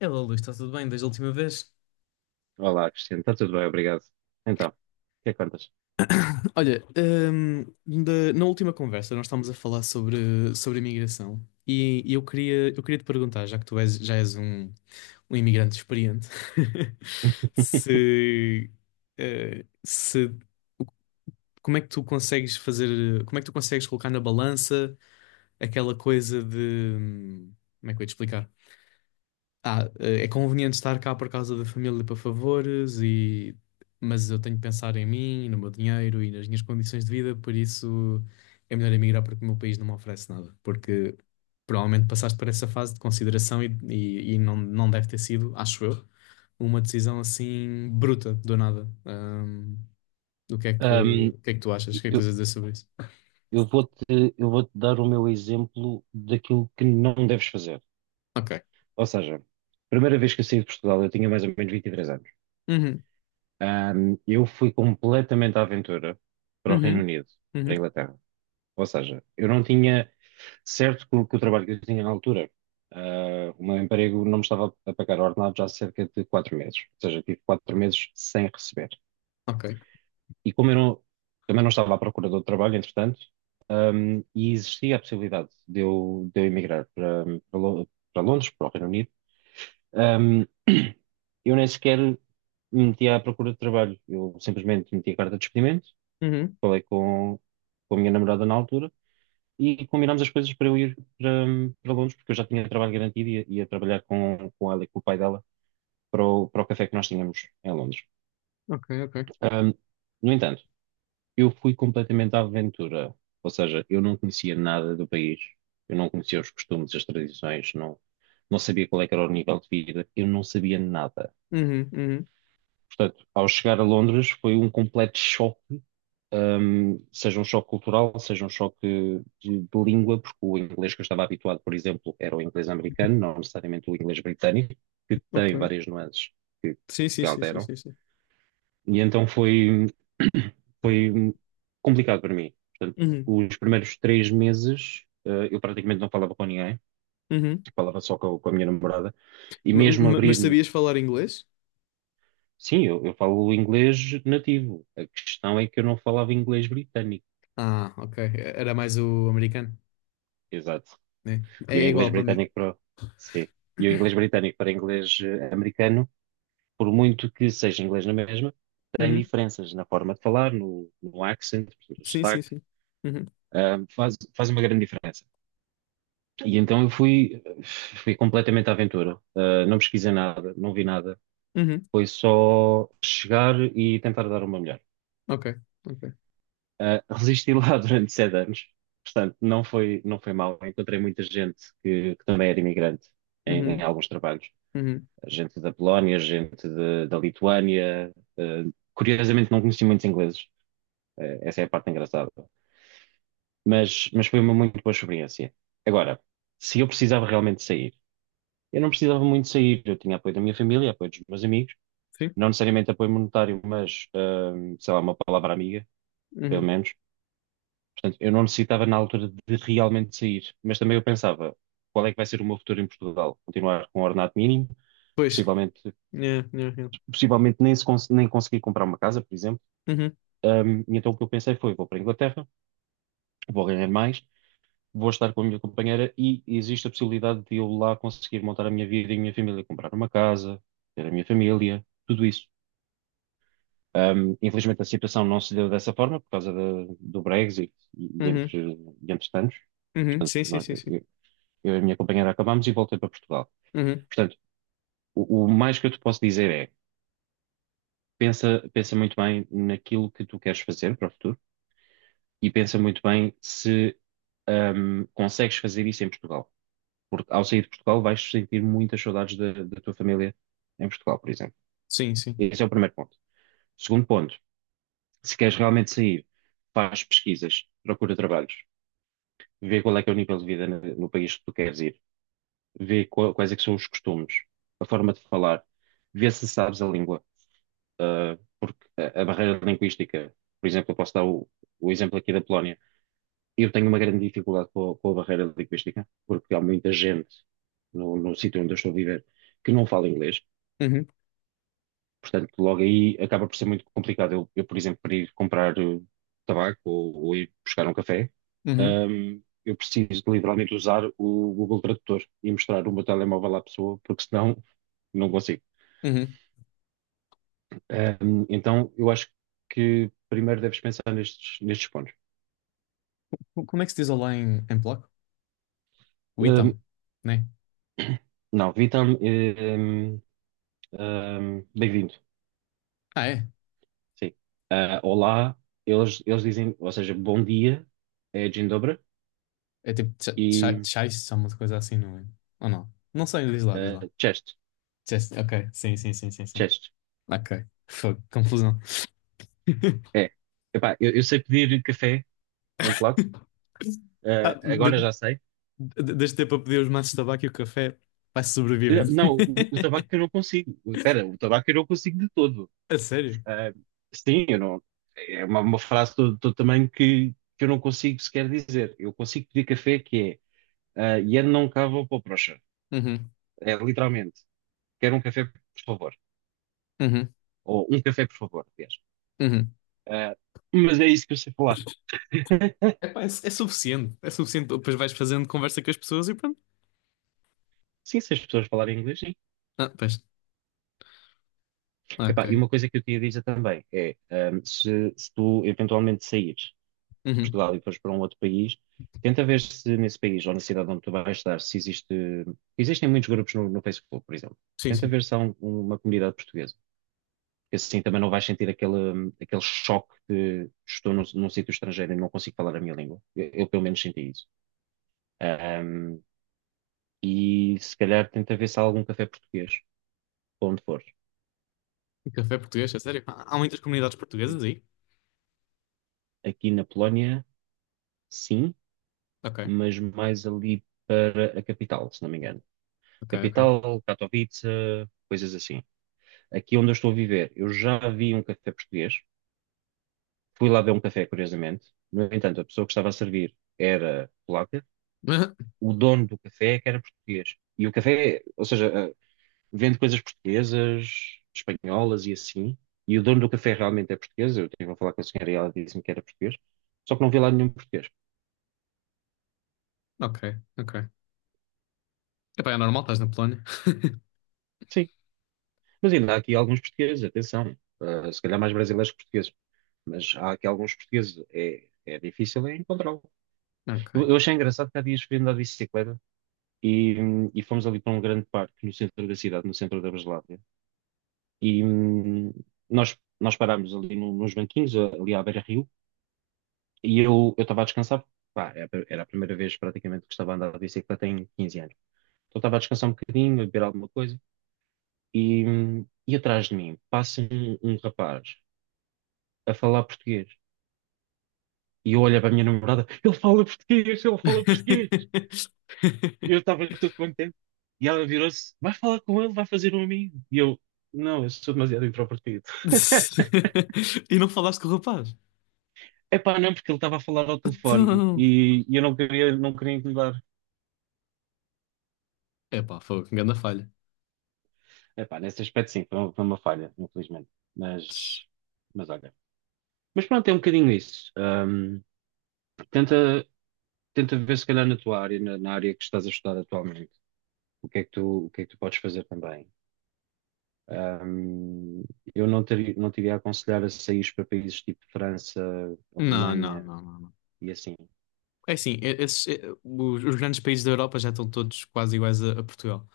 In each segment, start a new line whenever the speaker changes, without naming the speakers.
Hello, Luís, está tudo bem desde a última vez?
Olá, Cristiano. Está tudo bem, obrigado. Então, o que é que contas?
Olha, na última conversa nós estávamos a falar sobre imigração e eu queria te perguntar, já que já és um imigrante experiente, se, eh, se como é que tu consegues fazer, como é que tu consegues colocar na balança aquela coisa de, hum, como é que eu ia te explicar? É conveniente estar cá por causa da família para favores e mas eu tenho que pensar em mim, no meu dinheiro e nas minhas condições de vida, por isso é melhor emigrar porque o meu país não me oferece nada, porque provavelmente passaste por essa fase de consideração e não, não deve ter sido, acho eu, uma decisão assim bruta, do nada. O que é que,
Ahm,
o que é que tu achas? O que é que
eu,
tens a dizer sobre isso?
eu vou-te, eu vou-te dar o meu exemplo daquilo que não deves fazer.
Ok.
Ou seja, primeira vez que eu saí de Portugal, eu tinha mais ou menos 23 anos.
Uhum,
Eu fui completamente à aventura para o Reino
uhum,
Unido, para
uhum,
a Inglaterra. Ou seja, eu não tinha certo que o trabalho que eu tinha na altura, o meu emprego não me estava a pagar ordenado já há cerca de 4 meses. Ou seja, tive 4 meses sem receber.
ok.
E como eu não, também não estava à procura de outro trabalho, entretanto, e existia a possibilidade de eu emigrar para Londres, para o Reino Unido, hum, eu nem sequer me meti à procura de trabalho. Eu simplesmente meti a carta de despedimento,
Uhum,
falei com a minha namorada na altura e combinámos as coisas para eu ir para Londres, porque eu já tinha trabalho garantido e ia trabalhar com ela e com o pai dela para o café que nós tínhamos em Londres.
ok, ok.
Hum, no entanto, eu fui completamente à aventura. Ou seja, eu não conhecia nada do país, eu não conhecia os costumes, as tradições, não sabia qual é que era o nível de vida, eu não sabia nada.
Uhum, uhum,
Portanto, ao chegar a Londres foi um completo choque, seja um choque cultural, seja um choque de língua, porque o inglês que eu estava habituado, por exemplo, era o inglês americano, não necessariamente o inglês britânico, que
ok.
tem várias nuances que,
Sim, sim,
que
sim, sim,
alteram.
sim, sim.
E então foi, foi complicado para mim.
Uhum,
Os primeiros 3 meses, eu praticamente não falava com ninguém,
uhum.
falava só com a minha namorada, e mesmo
Mas
abrir-me,
sabias falar inglês?
sim, eu falo inglês nativo, a questão é que eu não falava inglês britânico,
Ah, ok. Era mais o americano,
exato,
né? É
e o
é
inglês
igual para mim.
britânico para, sim, e o inglês britânico para inglês americano, por muito que seja inglês na mesma, tem
Uhum.
diferenças na forma de falar, no accent, no
Sim, sim,
sotaque,
sim. Uhum.
ah, faz uma grande diferença. E então eu fui, fui completamente à aventura. Não pesquisei nada, não vi nada.
Uhum.
Foi só chegar e tentar dar uma melhor.
Ok, ok.
Resisti lá durante 7 anos, portanto, não foi mal. Encontrei muita gente que também era imigrante em
Uhum.
alguns trabalhos.
Uhum.
Gente da Polónia, gente da Lituânia. Ah, Curiosamente, não conheci muitos ingleses. Essa é a parte engraçada. Mas foi uma muito boa experiência. Agora, se eu precisava realmente sair, eu não precisava muito sair. Eu tinha apoio da minha família, apoio dos meus amigos,
Sim.
não necessariamente apoio monetário, mas, sei lá, uma palavra amiga pelo
Uhum.
menos. Portanto, eu não necessitava na altura de realmente sair, mas também eu pensava, qual é que vai ser o meu futuro em Portugal? Continuar com um ordenado mínimo,
Pois.
possivelmente,
Yeah, yeah, yeah.
possivelmente nem, se cons- nem conseguir comprar uma casa, por exemplo.
Uhum.
E então o que eu pensei foi, vou para a Inglaterra, vou ganhar mais, vou estar com a minha companheira e existe a possibilidade de eu lá conseguir montar a minha vida e a minha família, comprar uma casa, ter a minha família, tudo isso. Infelizmente a situação não se deu dessa forma por causa do Brexit e, e
Uhum.
entre, e entre tantos.
Uhum.
Portanto,
Sim, sim, sim, sim.
eu e a minha companheira acabámos e voltei para Portugal.
Uhum.
Portanto, o mais que eu te posso dizer é, pensa muito bem naquilo que tu queres fazer para o futuro e pensa muito bem se consegues fazer isso em Portugal. Porque ao sair de Portugal vais sentir muitas saudades da tua família em Portugal, por exemplo.
Sim, sim.
Esse é o primeiro ponto. Segundo ponto, se queres realmente sair, faz pesquisas, procura trabalhos, vê qual é que é o nível de vida no país que tu queres ir, vê quais é que são os costumes, a forma de falar, vê se sabes a língua. Porque a barreira linguística, por exemplo, eu posso dar o exemplo aqui da Polónia. Eu tenho uma grande dificuldade com a barreira linguística, porque há muita gente no sítio onde eu estou a viver que não fala inglês.
Uhum.
Portanto, logo aí acaba por ser muito complicado. Eu por exemplo, para ir comprar tabaco ou ir buscar um café,
Uhum.
eu preciso de literalmente usar o Google Tradutor e mostrar o meu telemóvel à pessoa, porque senão não consigo.
Uhum.
Então, eu acho que primeiro deves pensar nestes, nestes pontos.
Como é que se diz olá em polaco?
Ahm,
Witam, né?
não, Vitam, bem-vindo.
Ah, é?
Sim. Olá, eles dizem, ou seja, bom dia, é Dzień dobry,
É tipo
e
tchau, uma coisa assim, não é? Ou não? Não sei, diz lá, diz lá.
cześć,
Ok, sim, sim, sim, sim, sim.
cześć.
Ok. Fogo, confusão.
É. Epá, eu sei pedir café em polaco,
Ah,
agora já sei.
deste tempo a pedir os maços de tabaco e o café, vai sobrevivendo.
Não, o tabaco eu não consigo. Espera, o tabaco eu não consigo de todo.
A sério?
Ah, sim, eu não, é uma frase do tamanho que eu não consigo sequer dizer. Eu consigo pedir café que é "Yen não cava ou procha.
Uhum,
É literalmente, quero um café, por favor.
uhum,
Ou um café, por favor, aliás.
uhum.
Ah, mas é isso que eu sei falar.
Epá, é, é suficiente. É suficiente. Depois vais fazendo conversa com as pessoas e pronto.
Sim, se as pessoas falarem inglês, sim.
Ah, pois. Ah,
Epá,
ok.
e uma coisa que eu te ia dizer também é, se tu eventualmente saíres
Uhum.
Portugal e fores para um outro país, tenta ver se nesse país ou na cidade onde tu vais estar, se existe. Existem muitos grupos no Facebook, por exemplo.
Sim,
Tenta
sim.
ver se há uma comunidade portuguesa. Porque assim também não vais sentir aquele choque de estou num sítio estrangeiro e não consigo falar a minha língua. Eu pelo menos senti isso. Ahm, e se calhar tenta ver se há algum café português, para onde for.
E café português, é sério? Há há muitas comunidades
Sim.
portuguesas aí?
Aqui na Polónia, sim,
Ok,
mas mais ali para a capital, se não me engano.
ok, ok.
Capital, Katowice, coisas assim. Aqui onde eu estou a viver, eu já vi um café português, fui lá ver um café, curiosamente. No entanto, a pessoa que estava a servir era polaca, o dono do café é que era português. E o café, ou seja, vende coisas portuguesas, espanholas e assim. E o dono do café realmente é português. Eu estive a falar com a senhora e ela disse-me que era português. Só que não vi lá nenhum português.
Ok, ok. Epá, é normal, estás na Polónia.
Sim, mas ainda há aqui alguns portugueses, atenção. Se calhar mais brasileiros que portugueses. Mas há aqui alguns portugueses. É difícil é encontrá-lo.
Ok.
Eu achei engraçado que há dias fui andar de bicicleta, e fomos ali para um grande parque no centro da cidade, no centro da Breslávia. E nós parámos ali nos banquinhos, ali à beira-rio, e eu estava a descansar. Pá, era a primeira vez praticamente que estava a andar de bicicleta em 15 anos. Então estava a descansar um bocadinho, a beber alguma coisa, e atrás de mim passa um rapaz a falar português. E eu olho para a minha namorada, ele fala português, ele fala português. Eu estava todo contente. E ela virou-se: vai falar com ele, vai fazer um amigo. E eu: não, eu sou demasiado introvertido.
E não falaste com o rapaz?
Epá, não, porque ele estava a falar ao telefone
Então.
e eu não queria incomodar.
Epá, foi que grande falha.
Epá, nesse aspecto, sim, foi uma falha, infelizmente. Mas, mas olha. Mas pronto, é um bocadinho isso. Tenta, tenta ver, se calhar, na tua área, na área que estás a estudar atualmente, o que é que tu, o que é que tu podes fazer também. Ahm, eu não teria, Não te iria aconselhar a sair para países tipo França,
Não, não,
Alemanha,
não, não, não.
e assim.
É assim, os grandes países da Europa já estão todos quase iguais a Portugal.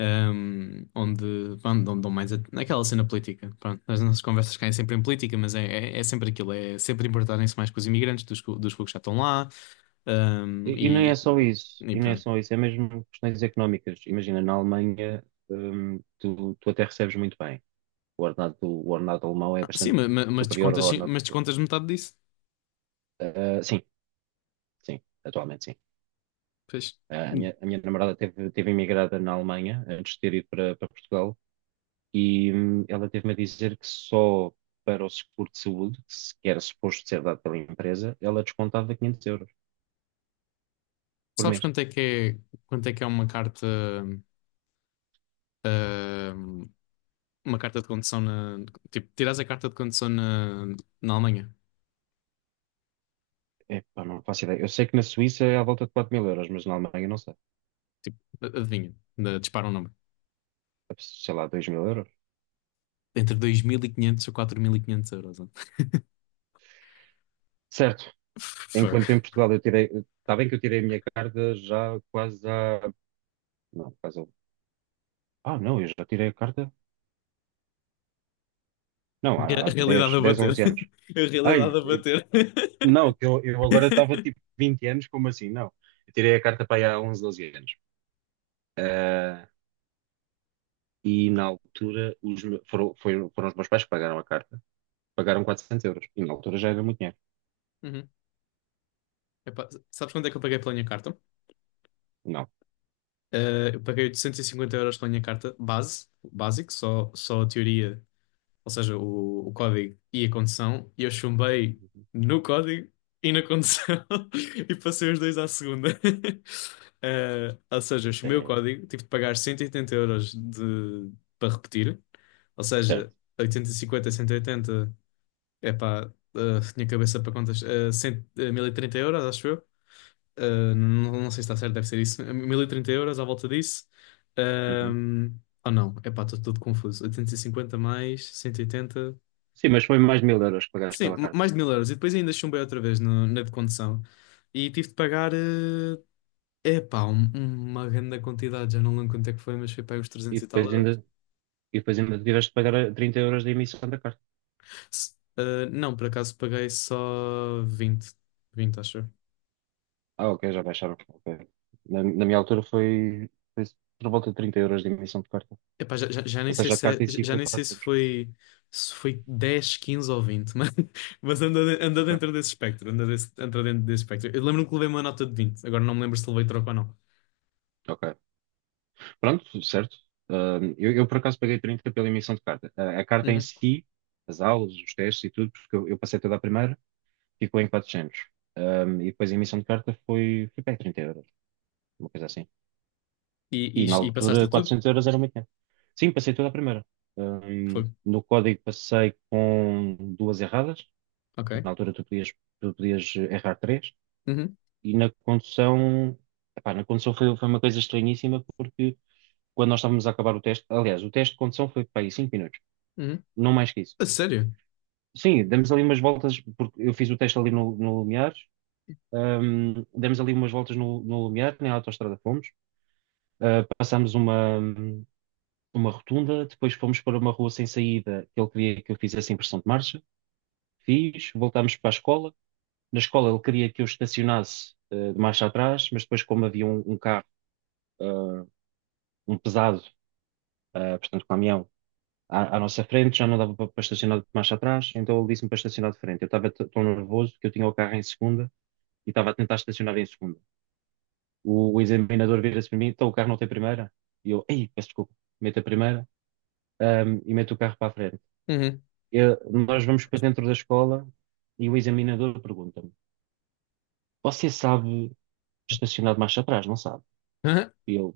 Onde, pronto, dão dão mais naquela cena política. Pronto, as nossas conversas caem sempre em política, mas é, é sempre aquilo, é sempre importarem-se mais com os imigrantes dos que já estão lá. Ahm,
E não é
e,
só
e-
isso,
e
e não é
pronto.
só isso, é mesmo questões económicas. Imagina, na Alemanha, tu até recebes muito bem. O ordenado alemão é
Ah, sim,
bastante
mas,
superior
descontas,
ao
sim,
ordenado
mas
português.
descontas metade disso.
Ah, sim, sim, atualmente sim.
Pois.
A minha namorada teve imigrada na Alemanha antes de ter ido para Portugal e ela teve-me a dizer que só para o seguro de saúde, que que era suposto ser dado pela empresa, ela descontava 500 euros por
Sabes
mês.
quanto é que é, quanto é que é ahm, uma carta de condução tipo, tiras a carta de condução na Alemanha?
Epá, não faço ideia. Eu sei que na Suíça é à volta de 4 mil euros, mas na Alemanha não sei.
Tipo, adivinha, dispara um número.
Sei lá, 2 mil euros.
Entre 2.500 ou 4.500 euros. Ó.
Certo.
Fogo.
Enquanto em Portugal eu tirei. Está bem que eu tirei a minha carta já quase há. Não, quase. Ah, não, eu já tirei a carta. Não, há
Realidade
10
a
10,
bater.
11 anos.
A realidade
Ai,
a bater.
não, que eu agora estava tipo 20 anos, como assim? Não. Eu tirei a carta para aí há 11, 12 anos. Ah, e na altura os, me- foram, foi- foram os meus pais que pagaram a carta. Pagaram 400 euros. E na altura já era muito dinheiro.
Uhum. Epá, sabes quanto é que eu paguei pela minha carta?
Não.
Eu paguei 850 euros pela minha carta base, básico, só a teoria ou seja, o código e a condução, e eu chumbei no código e na condução e passei os dois à segunda. Ou seja, eu chumei o
É,
código, tive de pagar 180 euros de, para repetir, ou seja,
certo.
850, 180, é pá, tinha cabeça para contas, 1030 euros, acho eu. Eh, não, não sei se está certo, deve ser isso. 1030 euros à volta disso.
Uhum.
Ahm, ou não, é pá, estou todo confuso. 850 mais 180.
Sim, mas foi mais 1.000 euros que pagaste
Sim,
pela carta,
mais de
sim.
1.000 euros. E depois ainda chumbei outra vez na de condução. E tive de pagar, é epá, uma grande quantidade. Já não lembro quanto é que foi, mas foi para aí uns
E
300 e tal
depois ainda,
euros.
e depois ainda tiveste de pagar a 30 euros de emissão da carta.
Não, por acaso paguei só 20 acho eu.
Ah, ok, já baixaram. Ok. Na minha altura foi por volta de 30 euros de emissão de carta.
Epá, já nem
Ou
sei
seja, a
se é-
carta em si
já
foi
nem sei se
400.
foi, se foi 10 15 ou 20 mas, mas anda, anda
Ok,
dentro desse espectro. Anda, anda dentro desse espectro. Eu lembro-me que levei uma nota de 20. Agora não me lembro se levei troco ou não.
ok. Pronto, certo. Ah, eu, por acaso paguei 30 pela emissão de carta. A carta em
Uhum.
si, as aulas, os testes e tudo, porque eu passei toda a primeira, ficou em 400. Ah, e depois a emissão de carta foi para aí 30 euros, uma coisa assim. E na
E passaste a
altura
tudo?
400 euros era muito dinheiro. Sim, passei toda a primeira.
Foi.
No código passei com duas erradas.
Ok.
Na altura tu podias errar três.
Uhum,
E na condução, epá, na condução foi uma coisa estranhíssima porque quando nós estávamos a acabar o teste, aliás, o teste de condução foi para aí 5 minutos,
uhum.
não mais que isso.
A sério?
Sim, demos ali umas voltas, porque eu fiz o teste ali no Lumiares, demos ali umas voltas no Lumiar, na autoestrada fomos, passámos uma rotunda, depois fomos para uma rua sem saída, que ele queria que eu fizesse impressão de marcha, fiz, voltámos para a escola, na escola ele queria que eu estacionasse de marcha atrás, mas depois como havia um carro, ah, um pesado, portanto caminhão, à nossa frente, já não dava para estacionar de marcha atrás, então ele disse-me para estacionar de frente. Eu estava tão nervoso que eu tinha o carro em segunda e estava a tentar estacionar em segunda. O examinador vira-se para mim, então o carro não tem primeira? E eu, ei, peço desculpa, mete a primeira, e mete o carro para a frente.
Uhum.
Nós vamos para dentro da escola e o examinador pergunta-me: Você sabe estacionar de marcha atrás, não sabe?
Aham.
E eu: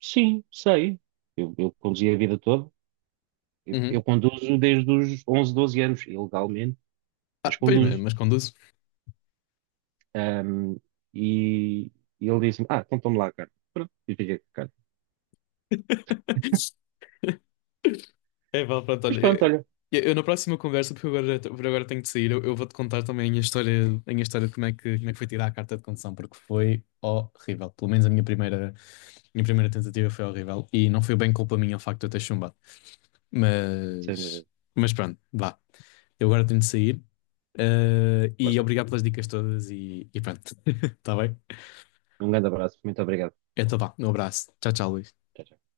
Sim, sei. Eu conduzi a vida toda. Eu,
Uhum.
eu conduzo desde os 11, 12 anos, ilegalmente, mas
Ah, pois,
conduzo.
mas conduzo.
Ahm, e, e ele disse-me: Ah, então toma lá a carta. Pronto, eu fiquei com a carta.
É, vale, pronto,
Mas
olha.
pronto,
Eu,
olha,
eu na próxima conversa, porque agora, por agora tenho de sair, eu vou-te contar também a minha história de como é que foi tirar a carta de condução, porque foi horrível. Pelo menos minha primeira tentativa foi horrível e não foi bem culpa minha o facto de eu ter chumbado.
sem
Mas,
eh,
mas pronto, vá. Eu agora tenho de sair. Eh, e
força.
obrigado pelas dicas todas e pronto. Tá bem?
Um grande abraço, muito obrigado.
Então vá, um abraço. Tchau, tchau, Luís.
Tchau, tchau.